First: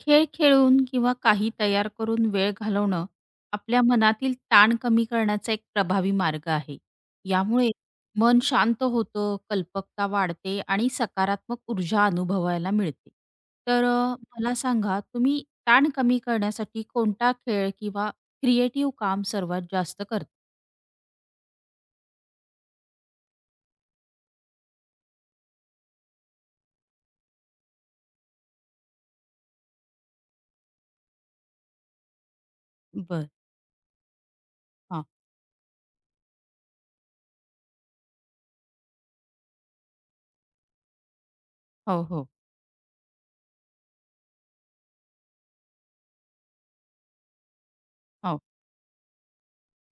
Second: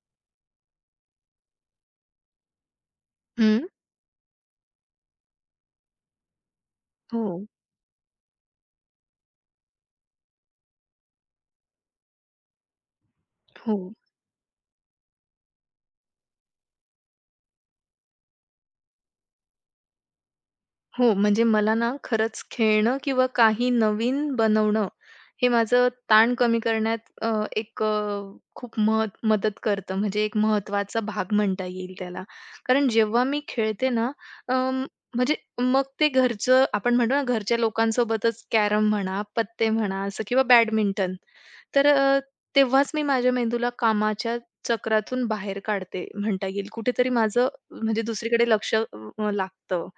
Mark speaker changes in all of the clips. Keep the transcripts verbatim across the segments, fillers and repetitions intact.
Speaker 1: खेळ खेळून किंवा काही तयार करून वेळ घालवणं
Speaker 2: हं.
Speaker 1: आपल्या मनातील ताण कमी करण्याचा एक प्रभावी मार्ग आहे.
Speaker 2: हो,
Speaker 1: यामुळे मन शांत होतं, कल्पकता वाढते आणि सकारात्मक ऊर्जा अनुभवायला मिळते. तर
Speaker 2: हो.
Speaker 1: अ, मला सांगा तुम्ही ताण कमी करण्यासाठी कोणता खेळ किंवा क्रिएटिव्ह काम सर्वात जास्त करता?
Speaker 2: हो, म्हणजे मला ना खरंच खेळणं किंवा काही नवीन बनवणं, हे माझं ताण कमी करण्यात अ, एक अ, खूप मत मदत करतं. म्हणजे एक महत्वाचा भाग म्हणता येईल त्याला. कारण जेव्हा
Speaker 1: बरं.
Speaker 2: मी खेळते ना, अं,
Speaker 1: हां.
Speaker 2: म्हणजे मग ते घरचं आपण म्हणतो ना, घरच्या लोकांसोबतच कॅरम म्हणा, पत्ते म्हणा असं किंवा बॅडमिंटन. तर
Speaker 1: हो,
Speaker 2: अ,
Speaker 1: हो.
Speaker 2: तेव्हाच मी माझ्या मेंदूला कामाच्या चक्रातून बाहेर काढते म्हणता येईल. कुठेतरी माझं म्हणजे
Speaker 1: हो,
Speaker 2: दुसरीकडे लक्ष अ, लागतं.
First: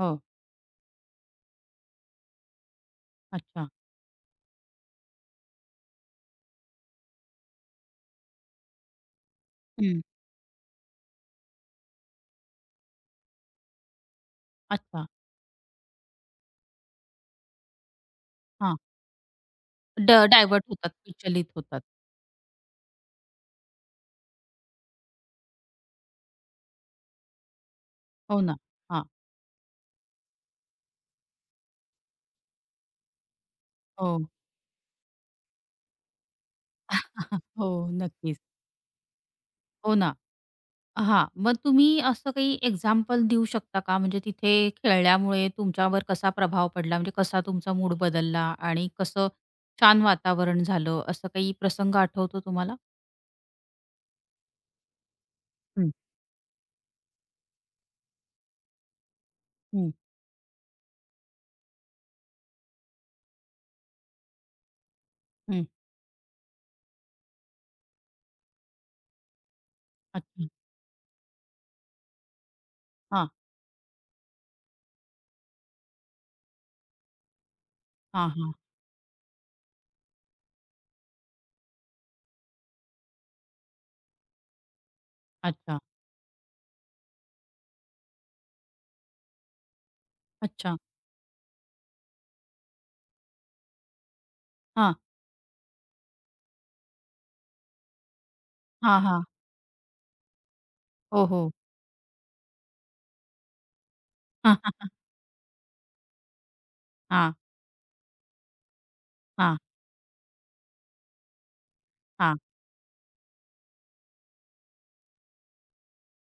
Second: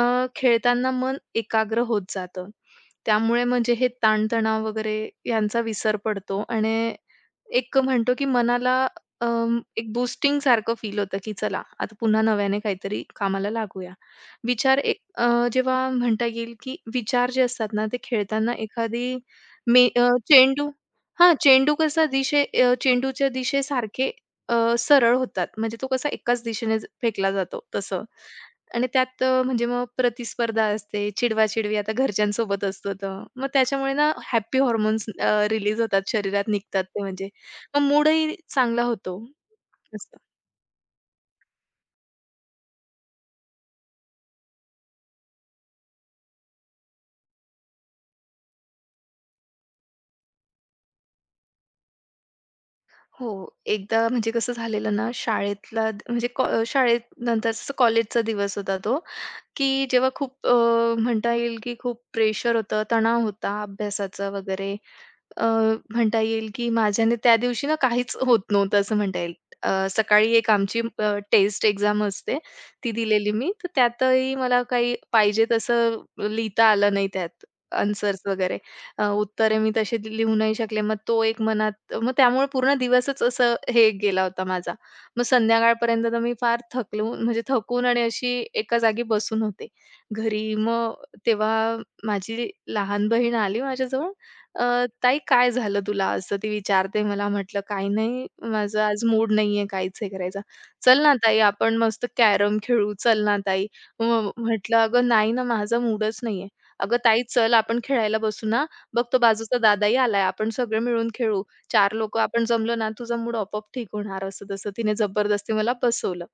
Speaker 1: हो.
Speaker 2: खेळताना मन एकाग्र होत जातं. त्यामुळे
Speaker 1: अच्छा.
Speaker 2: म्हणजे हे ताणतणाव वगैरे यांचा विसर पडतो आणि एक म्हणतो की मनाला अ, एक
Speaker 1: हं.
Speaker 2: बूस्टिंग सारखं फील होतं की चला आता पुन्हा नव्याने काहीतरी कामाला लागूया. विचार एक
Speaker 1: अच्छा.
Speaker 2: अ, जेव्हा म्हणता येईल की विचार जे असतात ना, ते खेळताना
Speaker 1: हां.
Speaker 2: एखादी मे अ,
Speaker 1: ड डायव्हर्ट
Speaker 2: चेंडू
Speaker 1: होतात,
Speaker 2: हां,
Speaker 1: विचलित
Speaker 2: चेंडू
Speaker 1: होतात.
Speaker 2: कसा दिशे अ, चेंडूच्या दिशेसारखे अ, सरळ होतात. म्हणजे तो कसा एकाच दिशेने ज फेकला जातो तसं.
Speaker 1: हो ना.
Speaker 2: आणि
Speaker 1: हां.
Speaker 2: त्यात अ, म्हणजे मग प्रतिस्पर्धा असते, चिडवा आता घरच्यांसोबत असतो तर. मग त्याच्यामुळे ना
Speaker 1: हो.
Speaker 2: हॅपी हार्मोन्स रिलीज होतात, शरीरात निघतात ते म्हणजे.
Speaker 1: हो,
Speaker 2: मग मूडही
Speaker 1: नक्कीच.
Speaker 2: चांगला होतो
Speaker 1: हो ना.
Speaker 2: असं.
Speaker 1: हां, मग तुम्ही असं काही एक्झाम्पल देऊ शकता का? म्हणजे तिथे खेळल्यामुळे तुमच्यावर कसा प्रभाव पडला? म्हणजे कसा तुमचा मूड बदलला आणि कसं छान वातावरण झालं, असं काही प्रसंग आठवतो तुम्हाला?
Speaker 2: हो, एकदा म्हणजे कसं झालेलं ना शाळेतला
Speaker 1: हं,
Speaker 2: द- म्हणजे कॉ शाळेत नंतरचा कॉलेजचा दिवस होता तो, की
Speaker 1: हं,
Speaker 2: जेव्हा खूप अ, म्हणता येईल की खूप प्रेशर होतं, तणाव होता अभ्यासाचा वगैरे. अ,
Speaker 1: हं.
Speaker 2: म्हणता येईल की माझ्याने त्या दिवशी ना काहीच होत नव्हतं असं म्हणता येईल. अ, सकाळी
Speaker 1: अच्छा.
Speaker 2: एक आमची टेस्ट एक्झाम असते, ती
Speaker 1: हां,
Speaker 2: दिलेली मी. तर त्यातही मला काही पाहिजे तसं लिहिता आलं नाही त्यात आन्सर्स
Speaker 1: हां, हां.
Speaker 2: वगैरे. अ, उत्तरे मी तशी लिहू नाही शकले. मग तो एक मनात मग त्यामुळे पूर्ण दिवसच असं हे गेला होता माझा. मग
Speaker 1: अच्छा,
Speaker 2: संध्याकाळपर्यंत तर मी फार थकलून म्हणजे थकून आणि अशी एका जागी बसून होते. घरी
Speaker 1: अच्छा.
Speaker 2: मग तेव्हा माझी लहान बहीण आली माझ्याजवळ अ,
Speaker 1: हां,
Speaker 2: "ताई काय झालं तुला?" असं ती विचारते मला. म्हटलं, "काही नाही, माझा
Speaker 1: हां,
Speaker 2: आज
Speaker 1: हां.
Speaker 2: मूड नाहीये काहीच हे करायचा." "चल ना
Speaker 1: हो,
Speaker 2: ताई,
Speaker 1: हो.
Speaker 2: आपण मस्त कॅरम खेळू. चल ना ताई." मग
Speaker 1: हां,
Speaker 2: म्हटलं,
Speaker 1: हां,
Speaker 2: "अगं नाही ना, माझा मूडच नाहीये." "अगं ताई,
Speaker 1: हां,
Speaker 2: चल आपण खेळायला बसू ना. बघ तो
Speaker 1: हां,
Speaker 2: बाजूचा दादाही आलाय. आपण सगळे मिळून खेळू. चार लोकं
Speaker 1: हां.
Speaker 2: आपण जमलो ना, तुझा मूड आपोआप ठीक होणार." असं-तसं तिने जबरदस्ती मला बसवलं.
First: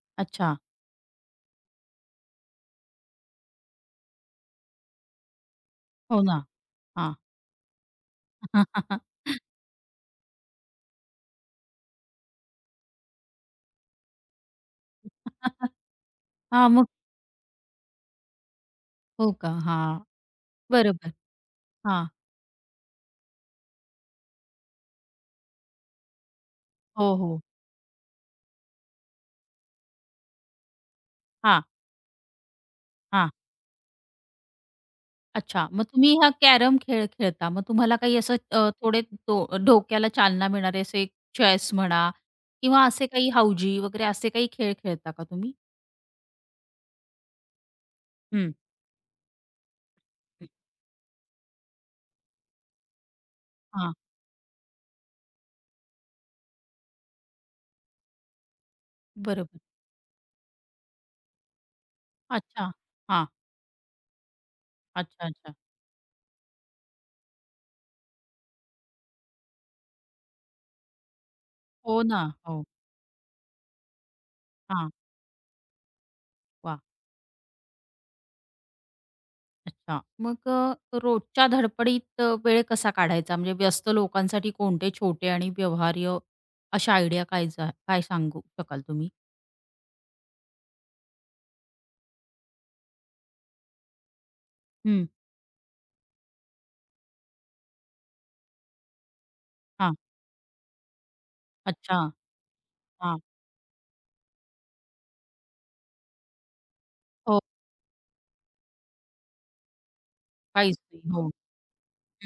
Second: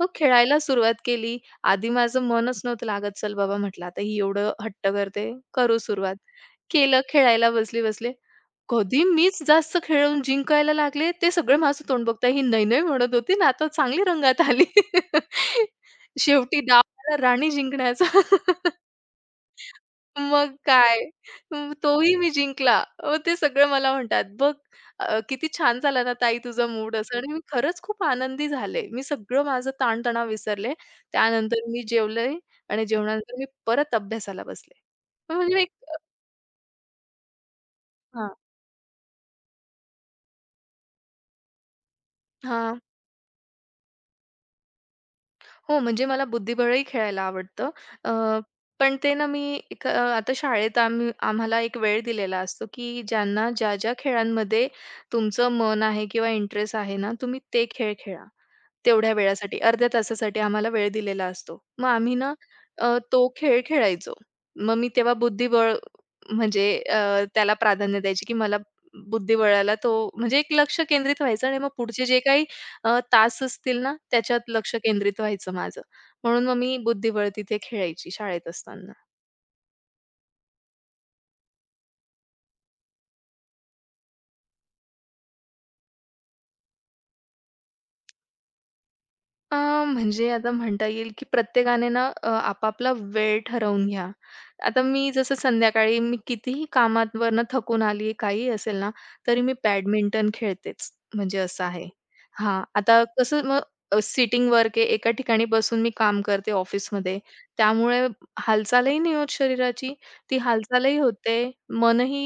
Speaker 2: मग
Speaker 1: अच्छा.
Speaker 2: खेळायला सुरुवात केली. आधी माझं मनच नव्हतं लागत. "चल बाबा," म्हटलं, "आता ही एवढं हट्ट करते, करू सुरुवात."
Speaker 1: हो ना.
Speaker 2: केलं
Speaker 1: हां.
Speaker 2: खेळायला बसले-बसले.
Speaker 1: हां,
Speaker 2: कधी मीच जास्त खेळून जिंकायला लागले, ते सगळे माझं तोंड बघताय. ही "नाही-नाही" म्हणत होती ना, आता चांगली रंगात आली. शेवटी डाव
Speaker 1: मग
Speaker 2: आला राणी जिंकण्याचा.
Speaker 1: हो का? हां,
Speaker 2: मग काय,
Speaker 1: बरोबर.
Speaker 2: मग
Speaker 1: हां.
Speaker 2: तोही मी जिंकला. अ, ते सगळे मला म्हणतात, "बघ अ, किती छान झाला ना ताई तुझा मूड"
Speaker 1: हो,
Speaker 2: असं आणि मी
Speaker 1: हो.
Speaker 2: खरंच खूप आनंदी झाले. मी सगळं माझं ताणतणाव विसरले.
Speaker 1: हां.
Speaker 2: त्यानंतर मी जेवले आणि
Speaker 1: हां.
Speaker 2: जेवणानंतर मी परत अभ्यासाला बसले. म्हणजे
Speaker 1: अच्छा.
Speaker 2: एक
Speaker 1: मग तुम्ही हा कॅरम खेळ खेळता. मग तुम्हाला काही
Speaker 2: हां,
Speaker 1: असं अ, थोडे डो डोक्याला चालना मिळणारे असे चेस म्हणा
Speaker 2: हां.
Speaker 1: किंवा असे काही हाऊजी वगैरे असे काही खेळ खेळता का तुम्ही?
Speaker 2: हो, म्हणजे मला बुद्धिबळही खेळायला आवडतं. अ,
Speaker 1: हं,
Speaker 2: पण ते ना मी एक अ, आता शाळेत आम्ही आम्हाला एक वेळ दिलेला असतो, की ज्यांना ज्या-ज्या
Speaker 1: हां.
Speaker 2: खेळांमध्ये तुमचं मन आहे किंवा इंटरेस्ट आहे ना, तुम्ही ते खेळ खेळा. तेवढ्या वेळासाठी,
Speaker 1: बरोबर.
Speaker 2: अर्ध्या तासासाठी आम्हाला वेळ दिलेला असतो. मग आम्ही ना
Speaker 1: अच्छा.
Speaker 2: अ,
Speaker 1: हां.
Speaker 2: तो खेळ खेळायचो. मग मी तेव्हा
Speaker 1: अच्छा, अच्छा.
Speaker 2: बुद्धिबळ म्हणजे अ, त्याला प्राधान्य द्यायची, की मला बुद्धिबळाला तो म्हणजे एक लक्ष केंद्रित व्हायचं आणि मग
Speaker 1: हो
Speaker 2: पुढचे जे
Speaker 1: ना.
Speaker 2: काही
Speaker 1: हो.
Speaker 2: अ, तास असतील ना, त्याच्यात लक्ष
Speaker 1: हां.
Speaker 2: केंद्रित व्हायचं माझं. म्हणून मग मी
Speaker 1: वाह!
Speaker 2: बुद्धिबळ तिथे खेळायची शाळेत असताना.
Speaker 1: अच्छा. मग अ, रोजच्या धडपडीत अ, वेळ कसा काढायचा? म्हणजे व्यस्त लोकांसाठी कोणते छोटे आणि व्यवहार्य अशा आयडिया काय जा काय सांगू शकाल तुम्ही?
Speaker 2: अ, म्हणजे आता म्हणता येईल, की प्रत्येकाने ना अ, आपापला वेळ ठरवून घ्या. आता
Speaker 1: हं.
Speaker 2: मी जसं संध्याकाळी मी कितीही कामावरनं थकून आली, काहीही असेल ना, तरी मी
Speaker 1: हां.
Speaker 2: बॅडमिंटन खेळतेच, म्हणजे असं आहे.
Speaker 1: अच्छा.
Speaker 2: हां, आता
Speaker 1: हां.
Speaker 2: कसं मग अ, सिटिंग वर्क आहे, एका ठिकाणी बसून मी काम करते ऑफिसमध्ये,
Speaker 1: हो.
Speaker 2: त्यामुळे हालचालही नाही होत शरीराची, ती
Speaker 1: काहीच
Speaker 2: हालचालही
Speaker 1: नाही. हो.
Speaker 2: होते,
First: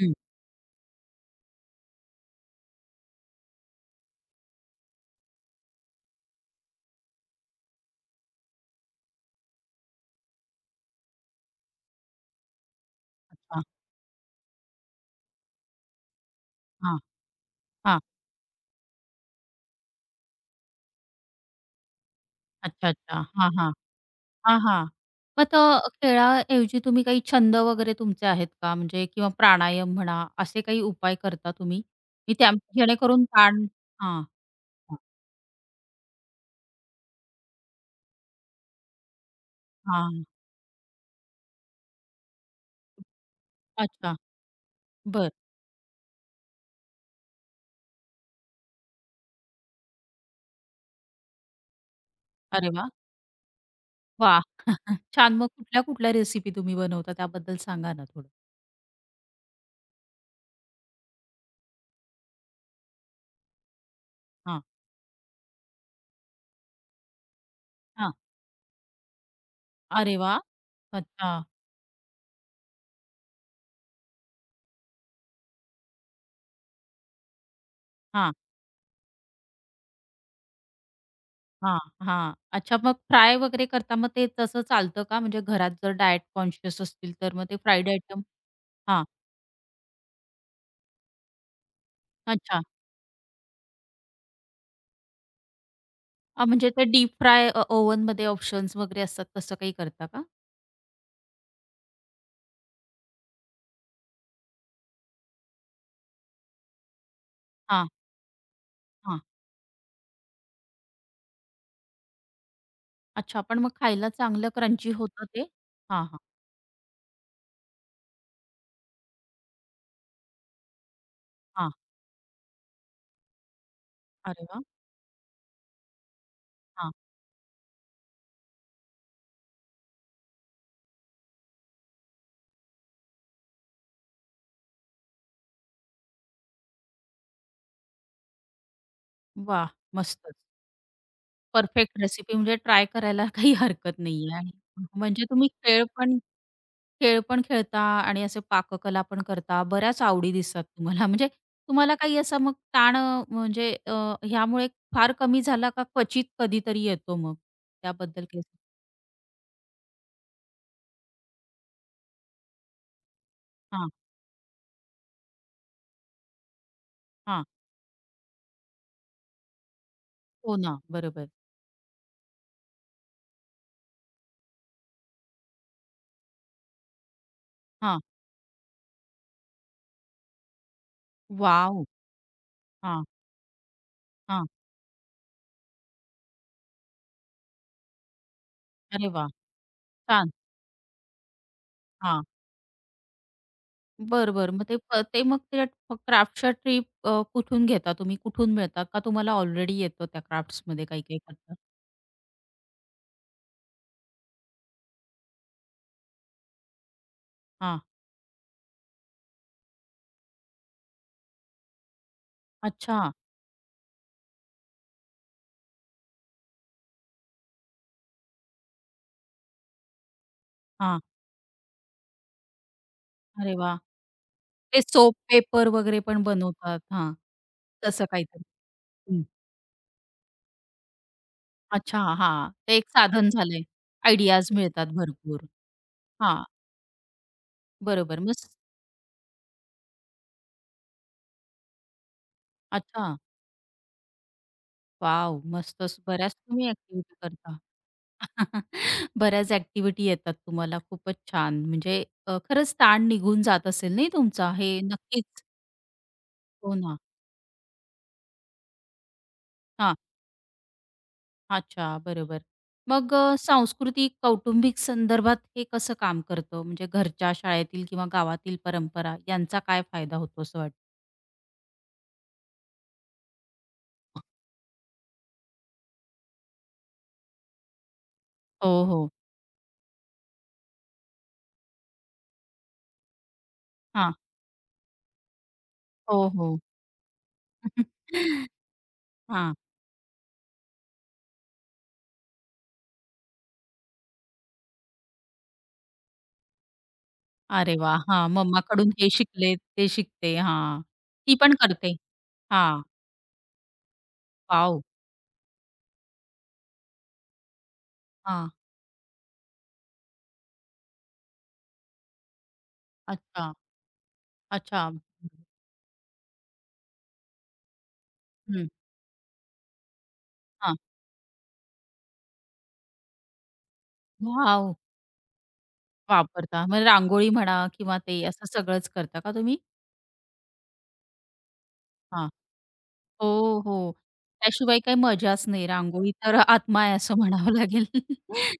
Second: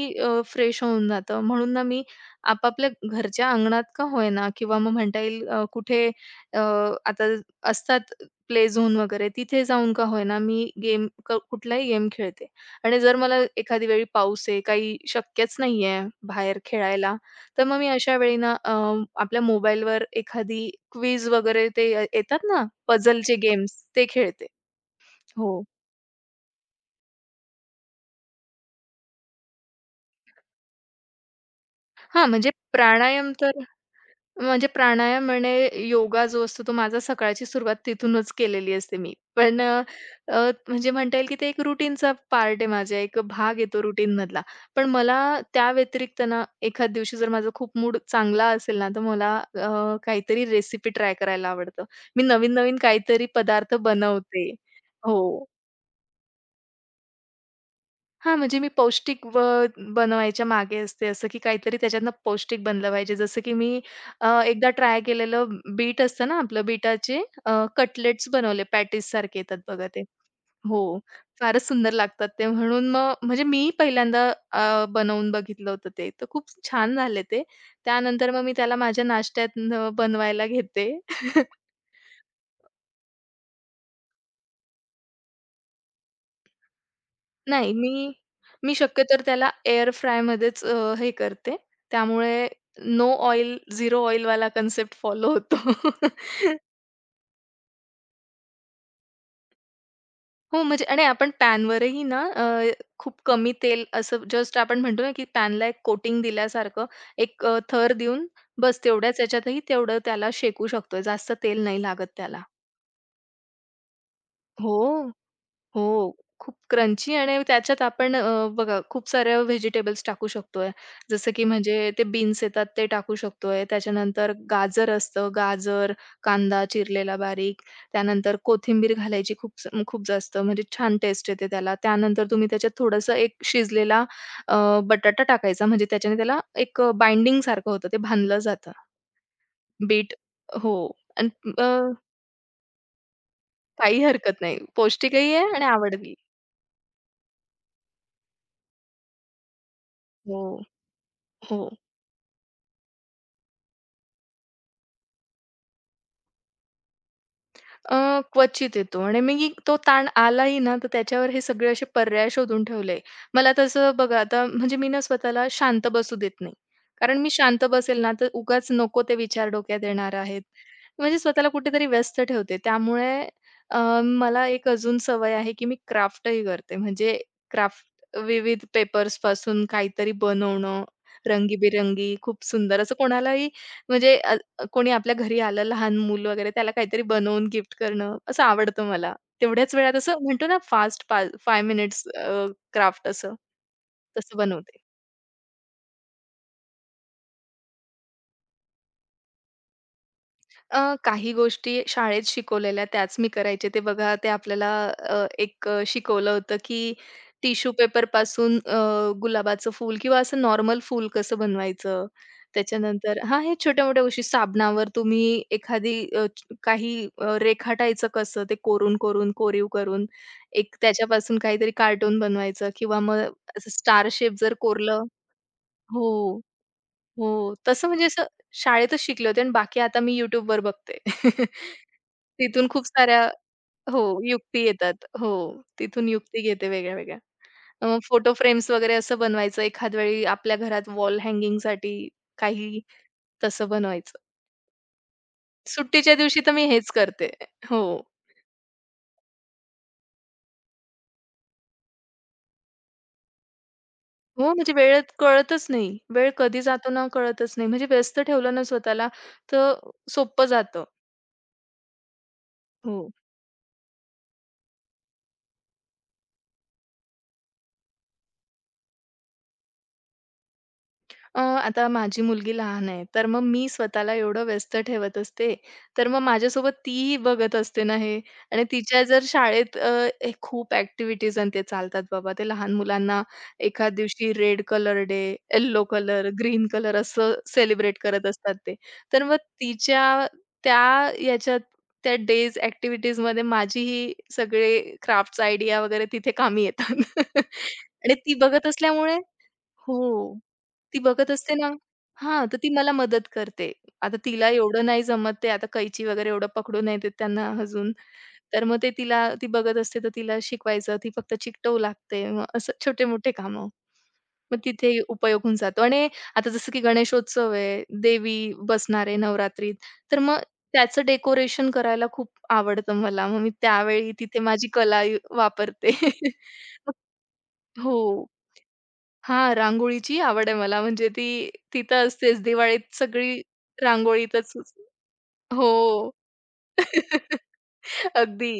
Speaker 1: हं.
Speaker 2: फ्रेश होऊन जातं. म्हणून ना मी आपापल्या घरच्या अंगणात का होईना किंवा मग म्हणता येईल अ, कुठे अ, आता असतात प्ले झोन वगैरे तिथे जाऊन का होईना मी गेम क कुठलाही गेम खेळते. आणि जर मला
Speaker 1: अच्छा.
Speaker 2: एखादी वेळी पाऊस आहे, काही शक्यच नाहीये बाहेर
Speaker 1: हां,
Speaker 2: खेळायला, तर मग मी
Speaker 1: हां.
Speaker 2: अशा वेळी ना अ, आपल्या मोबाईलवर एखादी क्विज वगैरे ते अ, येतात ना
Speaker 1: अच्छा, अच्छा.
Speaker 2: पझलचे
Speaker 1: हां, हां.
Speaker 2: गेम्स ते खेळते.
Speaker 1: हां, हां. मग
Speaker 2: हो.
Speaker 1: तर खेळाऐवजी तुम्ही काही छंद वगैरे तुमचे आहेत का? म्हणजे किंवा प्राणायाम म्हणा, असे काही उपाय करता तुम्ही?
Speaker 2: हां,
Speaker 1: की
Speaker 2: म्हणजे
Speaker 1: त्या जेणेकरून
Speaker 2: प्राणायाम तर
Speaker 1: ताण हां,
Speaker 2: म्हणजे
Speaker 1: हां,
Speaker 2: प्राणायाम आणि योगा जो असतो, तो माझा सकाळची सुरुवात तिथूनच केलेली असते मी. पण अ,
Speaker 1: हां.
Speaker 2: अ, म्हणजे म्हणता येईल की ते एक रुटीनचा पार्ट आहे माझ्या, एक भाग आहे तो
Speaker 1: अच्छा.
Speaker 2: रुटीनमधला. पण मला
Speaker 1: बरं.
Speaker 2: त्या व्यतिरिक्त ना, एखाद दिवशी जर माझा खूप मूड चांगला असेल ना, तर मला अ, काहीतरी रेसिपी ट्राय करायला आवडतं. मी
Speaker 1: अरे
Speaker 2: नवीन-नवीन
Speaker 1: वाह!
Speaker 2: काहीतरी पदार्थ
Speaker 1: वाह!
Speaker 2: बनवते.
Speaker 1: छान.
Speaker 2: हो.
Speaker 1: मग कुठल्या-कुठल्या रेसिपी तुम्ही बनवता त्याबद्दल सांगा ना थोडं?
Speaker 2: हां, म्हणजे मी पौष्टिक ब बनवायच्या मागे असते, असं की काहीतरी त्याच्यातनं पौष्टिक बनलं पाहिजे. जसं की मी अ,
Speaker 1: हां,
Speaker 2: एकदा ट्राय केलेलं बीट असतं ना आपलं बीटाचे अ,
Speaker 1: हां.
Speaker 2: कटलेट्स बनवले पॅटीससारखे येतात बघा ते.
Speaker 1: अरे वाह!
Speaker 2: हो,
Speaker 1: अच्छा.
Speaker 2: फारच सुंदर लागतात ते म्हणून मग म्हणजे मी पहिल्यांदा अ, बनवून बघितलं होतं ते. तर खूप छान झाले ते. त्यानंतर
Speaker 1: हां.
Speaker 2: मग मी त्याला माझ्या नाश्त्यात न बनवायला घेते.
Speaker 1: हां, हां. अच्छा मग फ्राय वगैरे करता मग ते तसं चालतं का? म्हणजे घरात जर डायट कॉन्शियस असतील तर मग ते
Speaker 2: नाही, मी
Speaker 1: फ्राईड आयटम
Speaker 2: मी
Speaker 1: हां,
Speaker 2: शक्यतो त्याला एअर फ्रायमध्येच अ, हे करते. त्यामुळे
Speaker 1: अच्छा.
Speaker 2: नो ऑइल, झिरो ऑइल वाला कन्सेप्ट फॉलो होतो.
Speaker 1: हां, म्हणजे ते डीप फ्राय अ, ओव्हनमध्ये ऑप्शन्स वगैरे असतात तसं काही करता का?
Speaker 2: हो, म्हणजे आणि आपण पॅनवरही ना अ, खूप कमी तेल असं जस्ट आपण म्हणतो ना, की पॅनला एक कोटिंग दिल्यासारखं एक अ,
Speaker 1: हां,
Speaker 2: थर देऊन बस तेवढ्याच
Speaker 1: हां.
Speaker 2: ह्याच्यातही तेवढं त्याला शेकू शकतो. जास्त तेल नाही लागत त्याला.
Speaker 1: अच्छा पण मग खायला चांगलं क्रंची
Speaker 2: हो.
Speaker 1: होतं ते? हां,
Speaker 2: हो.
Speaker 1: हां,
Speaker 2: खूप क्रंची आणि त्याच्यात आपण अ, बघा खूप साऱ्या व्हेजिटेबल्स टाकू शकतोय. जसं की
Speaker 1: हां.
Speaker 2: म्हणजे ते बीन्स येतात ते टाकू शकतोय. त्याच्यानंतर
Speaker 1: अरे वाह!
Speaker 2: गाजर असतं, गाजर, कांदा
Speaker 1: हां.
Speaker 2: चिरलेला बारीक, त्यानंतर कोथिंबीर घालायची खूप स खूप जास्त म्हणजे छान टेस्ट येते त्याला. त्यानंतर तुम्ही त्याच्यात थोडंसं एक शिजलेला अ, बटाटा टाकायचा म्हणजे त्याच्याने त्याला एक बाइंडिंग सारखं होतं. ते बांधलं जातं.
Speaker 1: वाह!
Speaker 2: बीट
Speaker 1: मस्तच.
Speaker 2: हो. आणि अ,
Speaker 1: परफेक्ट रेसिपी म्हणजे ट्राय करायला काही हरकत
Speaker 2: काही
Speaker 1: नाहीये
Speaker 2: हरकत
Speaker 1: आणि
Speaker 2: नाही.
Speaker 1: म्हणजे
Speaker 2: पौष्टिकही
Speaker 1: तुम्ही
Speaker 2: आहे आणि
Speaker 1: खेळ
Speaker 2: आवडली.
Speaker 1: पण खेळ पण खेळता आणि असे पाककला पण करता. बऱ्याच आवडी
Speaker 2: हो,
Speaker 1: दिसतात तुम्हाला. म्हणजे
Speaker 2: हो.
Speaker 1: तुम्हाला काही असा मग ताण अ, म्हणजे अ, ह्यामुळे फार कमी झाला का क्वचित कधीतरी येतो मग?
Speaker 2: अ,
Speaker 1: त्याबद्दल काही
Speaker 2: क्वचित येतो आणि मी तो ताण आलाही ना, तर त्याच्यावर हे सगळे असे पर्याय शोधून ठेवले. मला
Speaker 1: हां,
Speaker 2: तसं बघा आता म्हणजे मी ना स्वतःला शांत बसू देत नाही. कारण मी
Speaker 1: हां.
Speaker 2: शांत बसेल ना, तर उगाच नको ते विचार डोक्यात येणार आहेत.
Speaker 1: हो ना.
Speaker 2: म्हणजे
Speaker 1: बरोबर.
Speaker 2: स्वतःला कुठेतरी व्यस्त ठेवते. त्यामुळे अ, मला एक अजून सवय आहे, की मी क्राफ्टही करते. म्हणजे
Speaker 1: हां.
Speaker 2: क्राफ्ट विविध पेपर्सपासून काहीतरी बनवणं,
Speaker 1: वॉव!
Speaker 2: रंगीबेरंगी खूप सुंदर असं
Speaker 1: हां,
Speaker 2: कोणालाही म्हणजे अ,
Speaker 1: हां.
Speaker 2: कोणी आपल्या घरी आलं लहान मूल वगैरे त्याला काहीतरी बनवून गिफ्ट करणं असं आवडतं
Speaker 1: अरे
Speaker 2: मला.
Speaker 1: वाह!
Speaker 2: तेवढ्याच वेळात असं
Speaker 1: छान.
Speaker 2: म्हणतो ना फास्ट पा मिनिट्स
Speaker 1: हां.
Speaker 2: अ, क्राफ्ट असं,
Speaker 1: बरं,
Speaker 2: तसं
Speaker 1: बरं. मग ते
Speaker 2: बनवते.
Speaker 1: प ते मग ते क्राफ्ट्सच्या ट्रिप अ, कुठून घेता तुम्ही? कुठून मिळतात? का तुम्हाला ऑलरेडी येतं त्या क्राफ्ट्समध्ये
Speaker 2: अ,
Speaker 1: काही काही
Speaker 2: काही
Speaker 1: करता?
Speaker 2: गोष्टी शाळेत शिकवलेल्या त्याच मी करायचे. ते बघा ते आपल्याला अ, एक अ, शिकवलं होतं, की टिश्यू
Speaker 1: हां.
Speaker 2: पेपर पासून अ, गुलाबाचं फूल किंवा असं नॉर्मल फूल कसं बनवायचं.
Speaker 1: अच्छा.
Speaker 2: त्याच्यानंतर हां, हे छोट्या-मोठ्या गोष्टी साबणावर तुम्ही एखादी अ, च- काही अ, रेखाटायचं कसं ते कोरून-कोरून, कोरीव करून एक
Speaker 1: हां.
Speaker 2: त्याच्यापासून काहीतरी कार्टून बनवायचं किंवा मग
Speaker 1: अरे
Speaker 2: असं
Speaker 1: वाह!
Speaker 2: स्टार शेप जर
Speaker 1: ते
Speaker 2: कोरलं
Speaker 1: सोप पेपर वगैरे पण
Speaker 2: हो.
Speaker 1: बनवतात. हां.
Speaker 2: हो, तसं म्हणजे
Speaker 1: तसं
Speaker 2: असं
Speaker 1: काहीतरी.
Speaker 2: शाळेतच
Speaker 1: हं.
Speaker 2: शिकले होते आणि बाकी आता मी YouTubeवर बघते.
Speaker 1: अच्छा. हां.
Speaker 2: तिथून
Speaker 1: ते एक
Speaker 2: खूप साऱ्या
Speaker 1: साधन झालंय.
Speaker 2: हो,
Speaker 1: आयडियाज
Speaker 2: युक्ती
Speaker 1: मिळतात
Speaker 2: येतात. हो,
Speaker 1: भरपूर.
Speaker 2: तिथून युक्ती
Speaker 1: हां.
Speaker 2: घेते वेगळ्या-वेगळ्या.
Speaker 1: बरोबर.
Speaker 2: फोटो
Speaker 1: मग स
Speaker 2: फ्रेम्स वगैरे असं बनवायचं एखाद वेळी आपल्या घरात वॉल हँगिंगसाठी काही
Speaker 1: अच्छा.
Speaker 2: तसं बनवायचं.
Speaker 1: वॉव! मस्तच.
Speaker 2: सुट्टीच्या
Speaker 1: बऱ्याच
Speaker 2: दिवशी तर मी
Speaker 1: तुम्ही
Speaker 2: हेच
Speaker 1: ॲक्टिव्हिटी
Speaker 2: करते.
Speaker 1: करता.
Speaker 2: हो,
Speaker 1: बऱ्याच ॲक्टिव्हिटी येतात तुम्हाला. खूपच छान. म्हणजे अ, खरंच ताण निघून जात असेल नाही
Speaker 2: हो,
Speaker 1: तुमचा.
Speaker 2: म्हणजे
Speaker 1: हे
Speaker 2: वेळेत
Speaker 1: नक्कीच.
Speaker 2: कळतच नाही. वेळ कधी
Speaker 1: हो
Speaker 2: जातो
Speaker 1: ना.
Speaker 2: ना कळतच नाही. म्हणजे व्यस्त ठेवलं ना स्वतःला तर
Speaker 1: हां.
Speaker 2: सोपं जातं.
Speaker 1: अच्छा, बरोबर.
Speaker 2: हो.
Speaker 1: मग अ, सांस्कृतिक, कौटुंबिक संदर्भात हे कसं काम करतं? म्हणजे घरच्या, शाळेतील किंवा गावातील परंपरा यांचा काय फायदा होतो असं वाटतं?
Speaker 2: अ, आता माझी मुलगी लहान आहे, तर मग मी स्वतःला एवढं व्यस्त ठेवत असते, तर मग माझ्यासोबत तीही बघत असते ना हे आणि
Speaker 1: हो,
Speaker 2: तिच्या
Speaker 1: हो.
Speaker 2: जर शाळेत अ, ए खूप ॲक्टिव्हिटीज आणि ते चालतात बाबा. ते लहान मुलांना एखाद
Speaker 1: हां.
Speaker 2: दिवशी रेड कलर डे, येलो
Speaker 1: हो,
Speaker 2: कलर,
Speaker 1: हो.
Speaker 2: ग्रीन कलर असं सेलिब्रेट करत असतात ते. तर मग
Speaker 1: हां.
Speaker 2: तिच्या त्या याच्यात त्या डेज ॲक्टिव्हिटीजमध्ये माझीही सगळे क्राफ्ट्स आयडिया वगैरे तिथे कामी येतात
Speaker 1: अरे वाह!
Speaker 2: आणि
Speaker 1: हां,
Speaker 2: ती बघत
Speaker 1: मम्माकडून हे
Speaker 2: असल्यामुळे
Speaker 1: शिकले, ते शिकते.
Speaker 2: हो.
Speaker 1: हां.
Speaker 2: ती बघत
Speaker 1: ती
Speaker 2: असते
Speaker 1: पण
Speaker 2: ना
Speaker 1: करते.
Speaker 2: हां, तर ती
Speaker 1: हां.
Speaker 2: मला मदत करते. आता तिला
Speaker 1: वॉव!
Speaker 2: एवढं नाही जमत ते आता कैची वगैरे एवढं पकडू नाही देत त्यांना अजून.
Speaker 1: हां.
Speaker 2: तर मग ते तिला ती बघत असते तर तिला शिकवायचं. ती फक्त चिकटवू लागते. मग असं छोटे-मोठे
Speaker 1: अच्छा,
Speaker 2: कामं. मग
Speaker 1: अच्छा.
Speaker 2: तिथे उपयोग होऊन जातो आणि आता जसं की गणेशोत्सव आहे, देवी
Speaker 1: हं.
Speaker 2: बसणार आहे नवरात्रीत. तर मग
Speaker 1: हां.
Speaker 2: त्याचं डेकोरेशन करायला खूप आवडतं मला. मग मी त्यावेळी तिथे माझी
Speaker 1: वॉव!
Speaker 2: कला यु- वापरते.
Speaker 1: वापरता. मग
Speaker 2: मग
Speaker 1: रांगोळी म्हणा किंवा ते
Speaker 2: हो.
Speaker 1: असं सगळंच करता का
Speaker 2: हां,
Speaker 1: तुम्ही?
Speaker 2: रांगोळीची आवड आहे मला. म्हणजे ती तिथं असतेच दिवाळीत सगळी
Speaker 1: हो, हो.
Speaker 2: रांगोळीतच
Speaker 1: त्याशिवाय काही मजाच नाही.
Speaker 2: हो.
Speaker 1: रांगोळी तर आत्मा आहे असं म्हणावं लागेल.
Speaker 2: अगदी.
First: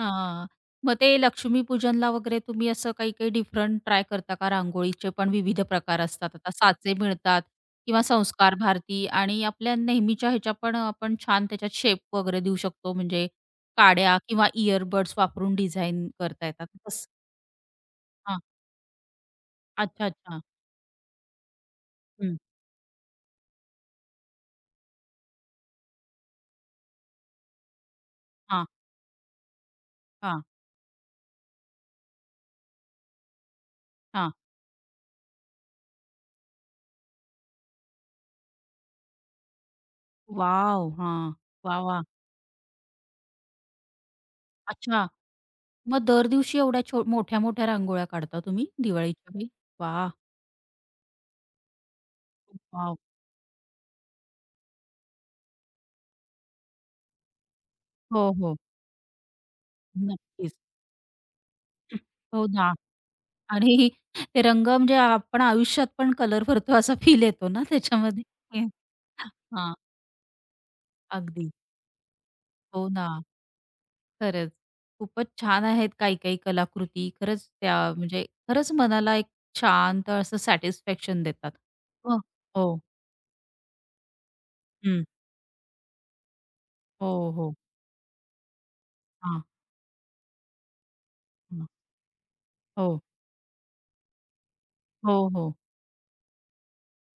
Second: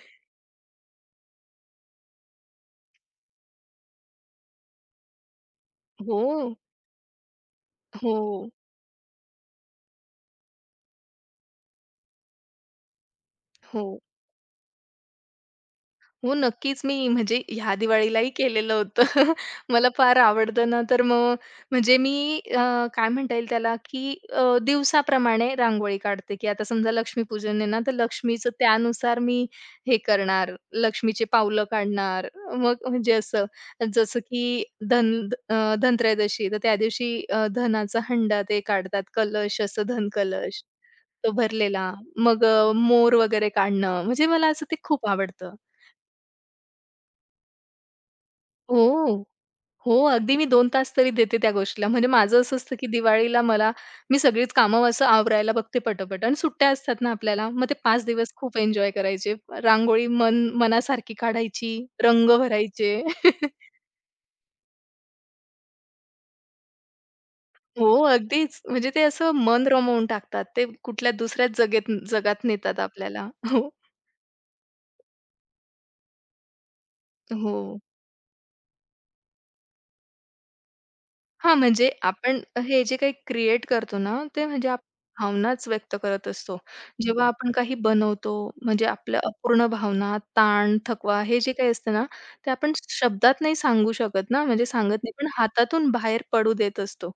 Speaker 1: हां. मग ते लक्ष्मीपूजनला वगैरे तुम्ही असं काही-काही डिफरंट ट्राय करता का? रांगोळीचे पण विविध प्रकार असतात. आता
Speaker 2: हो,
Speaker 1: साचे मिळतात किंवा
Speaker 2: हो,
Speaker 1: संस्कार भारती आणि आपल्या नेहमीच्या ह्याच्या पण आपण छान त्याच्यात शेप वगैरे देऊ शकतो. म्हणजे
Speaker 2: हो.
Speaker 1: काड्या किंवा इयरबड्स वापरून डिझाइन
Speaker 2: हो,
Speaker 1: करता येतात.
Speaker 2: नक्कीच. मी
Speaker 1: तसं
Speaker 2: म्हणजे ह्या दिवाळीलाही
Speaker 1: हां.
Speaker 2: केलेलं होतं. मला
Speaker 1: अच्छा,
Speaker 2: फार
Speaker 1: अच्छा.
Speaker 2: आवडतं ना, तर मग म्हणजे
Speaker 1: हं.
Speaker 2: मी अ, काय म्हणता येईल त्याला, की अ, दिवसाप्रमाणे रांगोळी काढते, की आता समजा लक्ष्मीपूजन आहे ना, तर लक्ष्मीचं
Speaker 1: हां,
Speaker 2: त्यानुसार मी हे
Speaker 1: हां,
Speaker 2: करणार, लक्ष्मीचे पावलं काढणार. मग म्हणजे असं, जसं
Speaker 1: हां.
Speaker 2: की धन अ, धनत्रयोदशी, तर त्या दिवशी अ, धनाचा हंडा ते काढतात, कलश असं धन कलश,
Speaker 1: वॉव! हां.
Speaker 2: तो
Speaker 1: वाह,
Speaker 2: भरलेला.
Speaker 1: वाह!
Speaker 2: मग अ, मोर वगैरे काढणं, म्हणजे मला असं ते
Speaker 1: अच्छा.
Speaker 2: खूप आवडतं.
Speaker 1: मग दर दिवशी एवढ्या छो मोठ्या-मोठ्या रांगोळ्या काढता तुम्ही
Speaker 2: हो.
Speaker 1: दिवाळीच्या वेळी?
Speaker 2: हो,
Speaker 1: वाह!
Speaker 2: अगदी मी दोन तास तरी देते त्या गोष्टीला. म्हणजे माझं असं असतं, की
Speaker 1: वॉव!
Speaker 2: दिवाळीला मला मी सगळीच कामं असं आवरायला बघते पटापट आणि सुट्ट्या असतात ना आपल्याला, मग ते पाच
Speaker 1: हो,
Speaker 2: दिवस खूप
Speaker 1: हो.
Speaker 2: एन्जॉय करायचे. रांगोळी मन
Speaker 1: नक्कीच.
Speaker 2: मनासारखी काढायची, रंग
Speaker 1: हो ना.
Speaker 2: भरायचे.
Speaker 1: आणि ते रंग म्हणजे आपण आयुष्यात पण कलर भरतो असा फील येतो ना
Speaker 2: हो,
Speaker 1: त्याच्यामध्ये.
Speaker 2: अगदीच. म्हणजे ते असं मन
Speaker 1: हां,
Speaker 2: रमवून टाकतात. ते कुठल्या
Speaker 1: अगदी.
Speaker 2: दुसऱ्याच जगेत जगात नेतात
Speaker 1: हो ना.
Speaker 2: आपल्याला. हो.
Speaker 1: खरंच. खूपच छान आहेत काही-काही कलाकृती. खरंच त्या
Speaker 2: हो.
Speaker 1: म्हणजे खरंच मनाला एक शांत असं सॅटिस्फॅक्शन देतात.
Speaker 2: हा म्हणजे
Speaker 1: हो.
Speaker 2: आपण
Speaker 1: हो.
Speaker 2: हे जे काही क्रिएट करतो ना, ते म्हणजे आप
Speaker 1: हं.
Speaker 2: भावनाच व्यक्त करत असतो. जेव्हा
Speaker 1: हो,
Speaker 2: आपण
Speaker 1: हो.
Speaker 2: काही बनवतो, म्हणजे आपल्या
Speaker 1: हां,
Speaker 2: अपूर्ण भावना, ताण, थकवा हे जे
Speaker 1: हां.
Speaker 2: काही असतं ना, ते आपण
Speaker 1: हो.
Speaker 2: शब्दात नाही सांगू शकत ना, म्हणजे सांगत नाही, पण
Speaker 1: हो, हो.
Speaker 2: हातातून बाहेर पडू देत असतो.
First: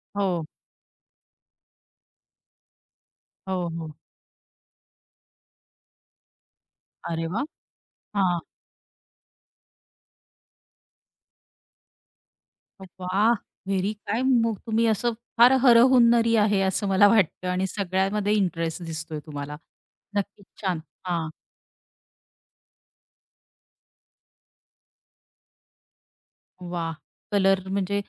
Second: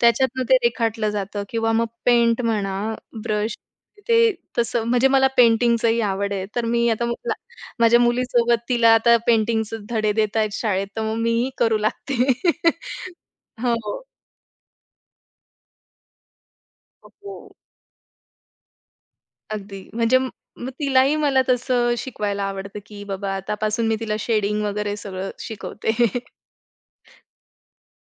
Speaker 2: त्याच्यातनं
Speaker 1: हो,
Speaker 2: ते रेखाटलं जातं किंवा मग पेंट म्हणा, ब्रश
Speaker 1: हो, हो.
Speaker 2: ते तसं म्हणजे मला पेंटिंगचंही आवड आहे. तर मी आता
Speaker 1: अरे
Speaker 2: मला
Speaker 1: वाह!
Speaker 2: माझ्या
Speaker 1: हां.
Speaker 2: मुलीसोबत तिला आता पेंटिंगचे धडे देत आहेत शाळेत, तर मग मीही करू लागते.
Speaker 1: वाह!
Speaker 2: हो,
Speaker 1: व्हेरी काय मग तुम्ही असं फार हरहुन्नरी आहे असं मला
Speaker 2: हो.
Speaker 1: वाटतं आणि सगळ्यामध्ये इंटरेस्ट दिसतोय तुम्हाला.
Speaker 2: अगदी. म्हणजे म-
Speaker 1: नक्कीच
Speaker 2: मग
Speaker 1: छान.
Speaker 2: तिलाही
Speaker 1: हां.
Speaker 2: मला तसं शिकवायला आवडतं, की बाबा आतापासून मी तिला शेडिंग वगैरे सगळं शिकवते.
Speaker 1: वाह! कलर म्हणजे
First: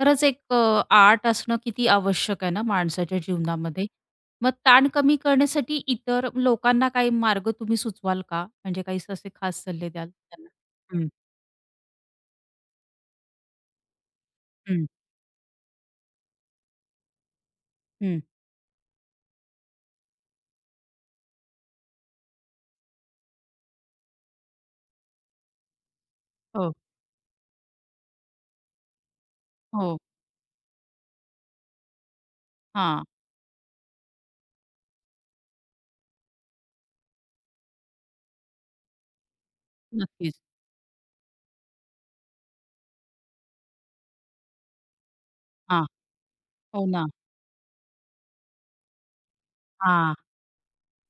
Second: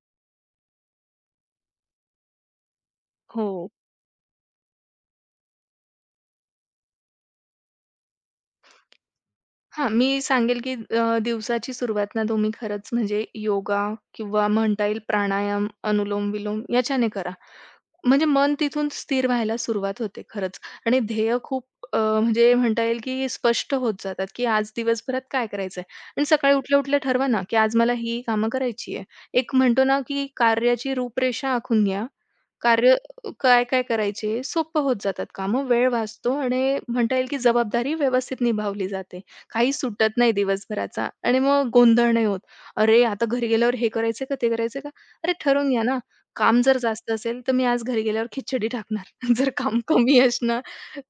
Speaker 1: खरंच एक अ, आर्ट असणं किती आवश्यक आहे ना माणसाच्या
Speaker 2: हो.
Speaker 1: जीवनामध्ये. मग ताण कमी करण्यासाठी इतर लोकांना काही मार्ग तुम्ही सुचवाल का? म्हणजे काही असे खास
Speaker 2: हां,
Speaker 1: सल्ले
Speaker 2: मी
Speaker 1: द्याल त्यांना?
Speaker 2: सांगेल, की अ,
Speaker 1: हं,
Speaker 2: दिवसाची सुरुवात ना तुम्ही खरंच म्हणजे योगा किंवा म्हणता
Speaker 1: हं,
Speaker 2: येईल प्राणायाम, अनुलोम-विलोम याच्याने करा.
Speaker 1: हं.
Speaker 2: म्हणजे मन तिथून स्थिर व्हायला सुरुवात होते खरंच आणि ध्येय खूप अ, म्हणजे म्हणता येईल की स्पष्ट होत जातात, की आज दिवसभरात काय करायचंय आणि सकाळी
Speaker 1: हो,
Speaker 2: उठल्या-उठल्या ठरवा ना, की आज मला ही कामं करायची आहे. एक म्हणतो
Speaker 1: हो.
Speaker 2: ना, की कार्याची रूपरेषा आखून घ्या कार्य
Speaker 1: हां.
Speaker 2: काय-काय करायचे, सोपं होत जातात कामं. वेळ वाचतो आणि म्हणता येईल की जबाबदारी व्यवस्थित निभावली जाते. काही सुटत नाही
Speaker 1: नक्कीच.
Speaker 2: दिवसभराचा आणि मग गोंधळ नाही होत. "अरे, आता घरी गेल्यावर हे करायचं का, ते करायचं का?" अरे, ठरवून घ्या
Speaker 1: हां.
Speaker 2: ना. काम जर
Speaker 1: हो ना.
Speaker 2: जास्त असेल, तर मी आज घरी गेल्यावर खिचडी टाकणार. जर काम
Speaker 1: हां,
Speaker 2: कमी असणार,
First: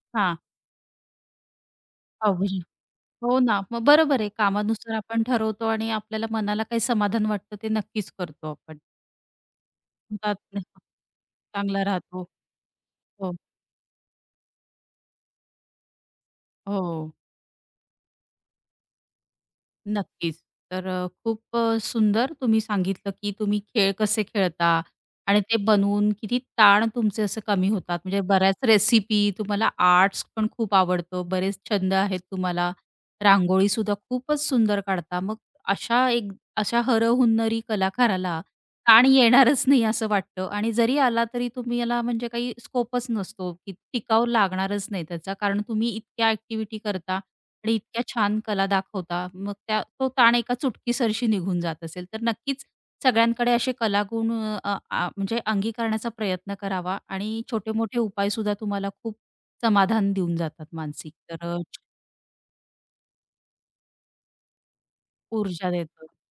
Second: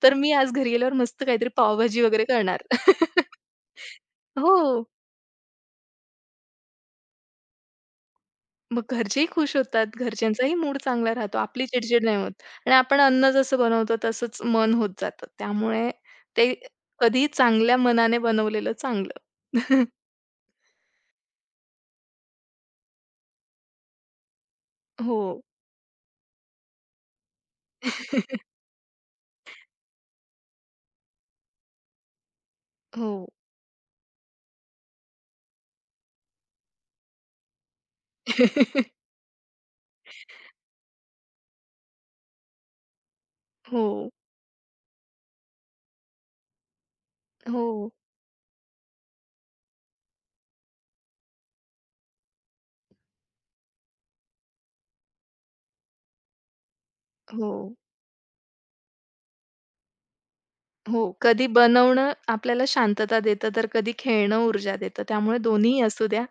Speaker 2: तर मी
Speaker 1: हां.
Speaker 2: आज घरी गेल्यावर मस्त काहीतरी पावभाजी वगैरे करणार.
Speaker 1: अवघड हो ना. मग बरोबर आहे.
Speaker 2: हो.
Speaker 1: कामानुसार आपण ठरवतो आणि आपल्याला मनाला काही समाधान वाटतं ते नक्कीच करतो आपण.
Speaker 2: मग घरचेही खुश होतात. घरच्यांचाही
Speaker 1: तात-
Speaker 2: मूड चांगला राहतो. आपली
Speaker 1: चांगला
Speaker 2: चिडचिड नाही
Speaker 1: राहतो.
Speaker 2: होत आणि आपण अन्न
Speaker 1: हो,
Speaker 2: जसं बनवतो तसंच मन होत जातं. त्यामुळे ते
Speaker 1: हो.
Speaker 2: कधीही चांगल्या मनाने बनवलेलं चांगलं.
Speaker 1: नक्कीच. तर अ, खूप अ, सुंदर तुम्ही सांगितलं, की तुम्ही खेळ कसे खेळता
Speaker 2: हो.
Speaker 1: आणि ते बनवून किती ताण तुमचे असे कमी होतात. म्हणजे बऱ्याच रेसिपी, तुम्हाला आर्ट्स पण खूप आवडतं, बरेच छंद आहेत तुम्हाला.
Speaker 2: हो.
Speaker 1: रांगोळीसुद्धा खूपच सुंदर काढता. मग अशा एक अशा हरहुन्नरी कलाकाराला ताण येणारच नाही असं वाटतं आणि जरी आला तरी तुम्ही याला म्हणजे काही स्कोपच नसतो, की
Speaker 2: हो,
Speaker 1: टिकाव लागणारच नाही त्याचा. कारण तुम्ही इतक्या ॲक्टिव्हिटी करता आणि
Speaker 2: हो,
Speaker 1: इतक्या छान कला दाखवता. मग त्या तो ताण एका चुटकीसरशी निघून जात असेल. तर नक्कीच सगळ्यांकडे असे कलागुण अ, अ, आ म्हणजे अंगीकारण्याचा प्रयत्न करावा आणि
Speaker 2: हो,
Speaker 1: छोटे-मोठे उपायसुद्धा तुम्हाला खूप समाधान देऊन जातात
Speaker 2: हो.
Speaker 1: मानसिक.
Speaker 2: कधी
Speaker 1: तर अ,
Speaker 2: बनवणं आपल्याला शांतता देतं, तर कधी खेळणं ऊर्जा देतं. त्यामुळे
Speaker 1: ऊर्जा
Speaker 2: दोन्हीही असू
Speaker 1: देतं.
Speaker 2: द्या.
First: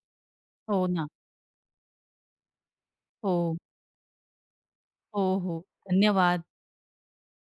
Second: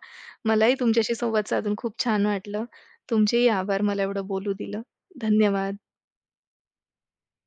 Speaker 2: मलाही
Speaker 1: हो ना.
Speaker 2: तुमच्याशी संवाद साधून खूप छान वाटलं. तुमचेही
Speaker 1: हो.
Speaker 2: आभार मला एवढं बोलू दिलं.
Speaker 1: हो, हो.
Speaker 2: धन्यवाद.
Speaker 1: धन्यवाद.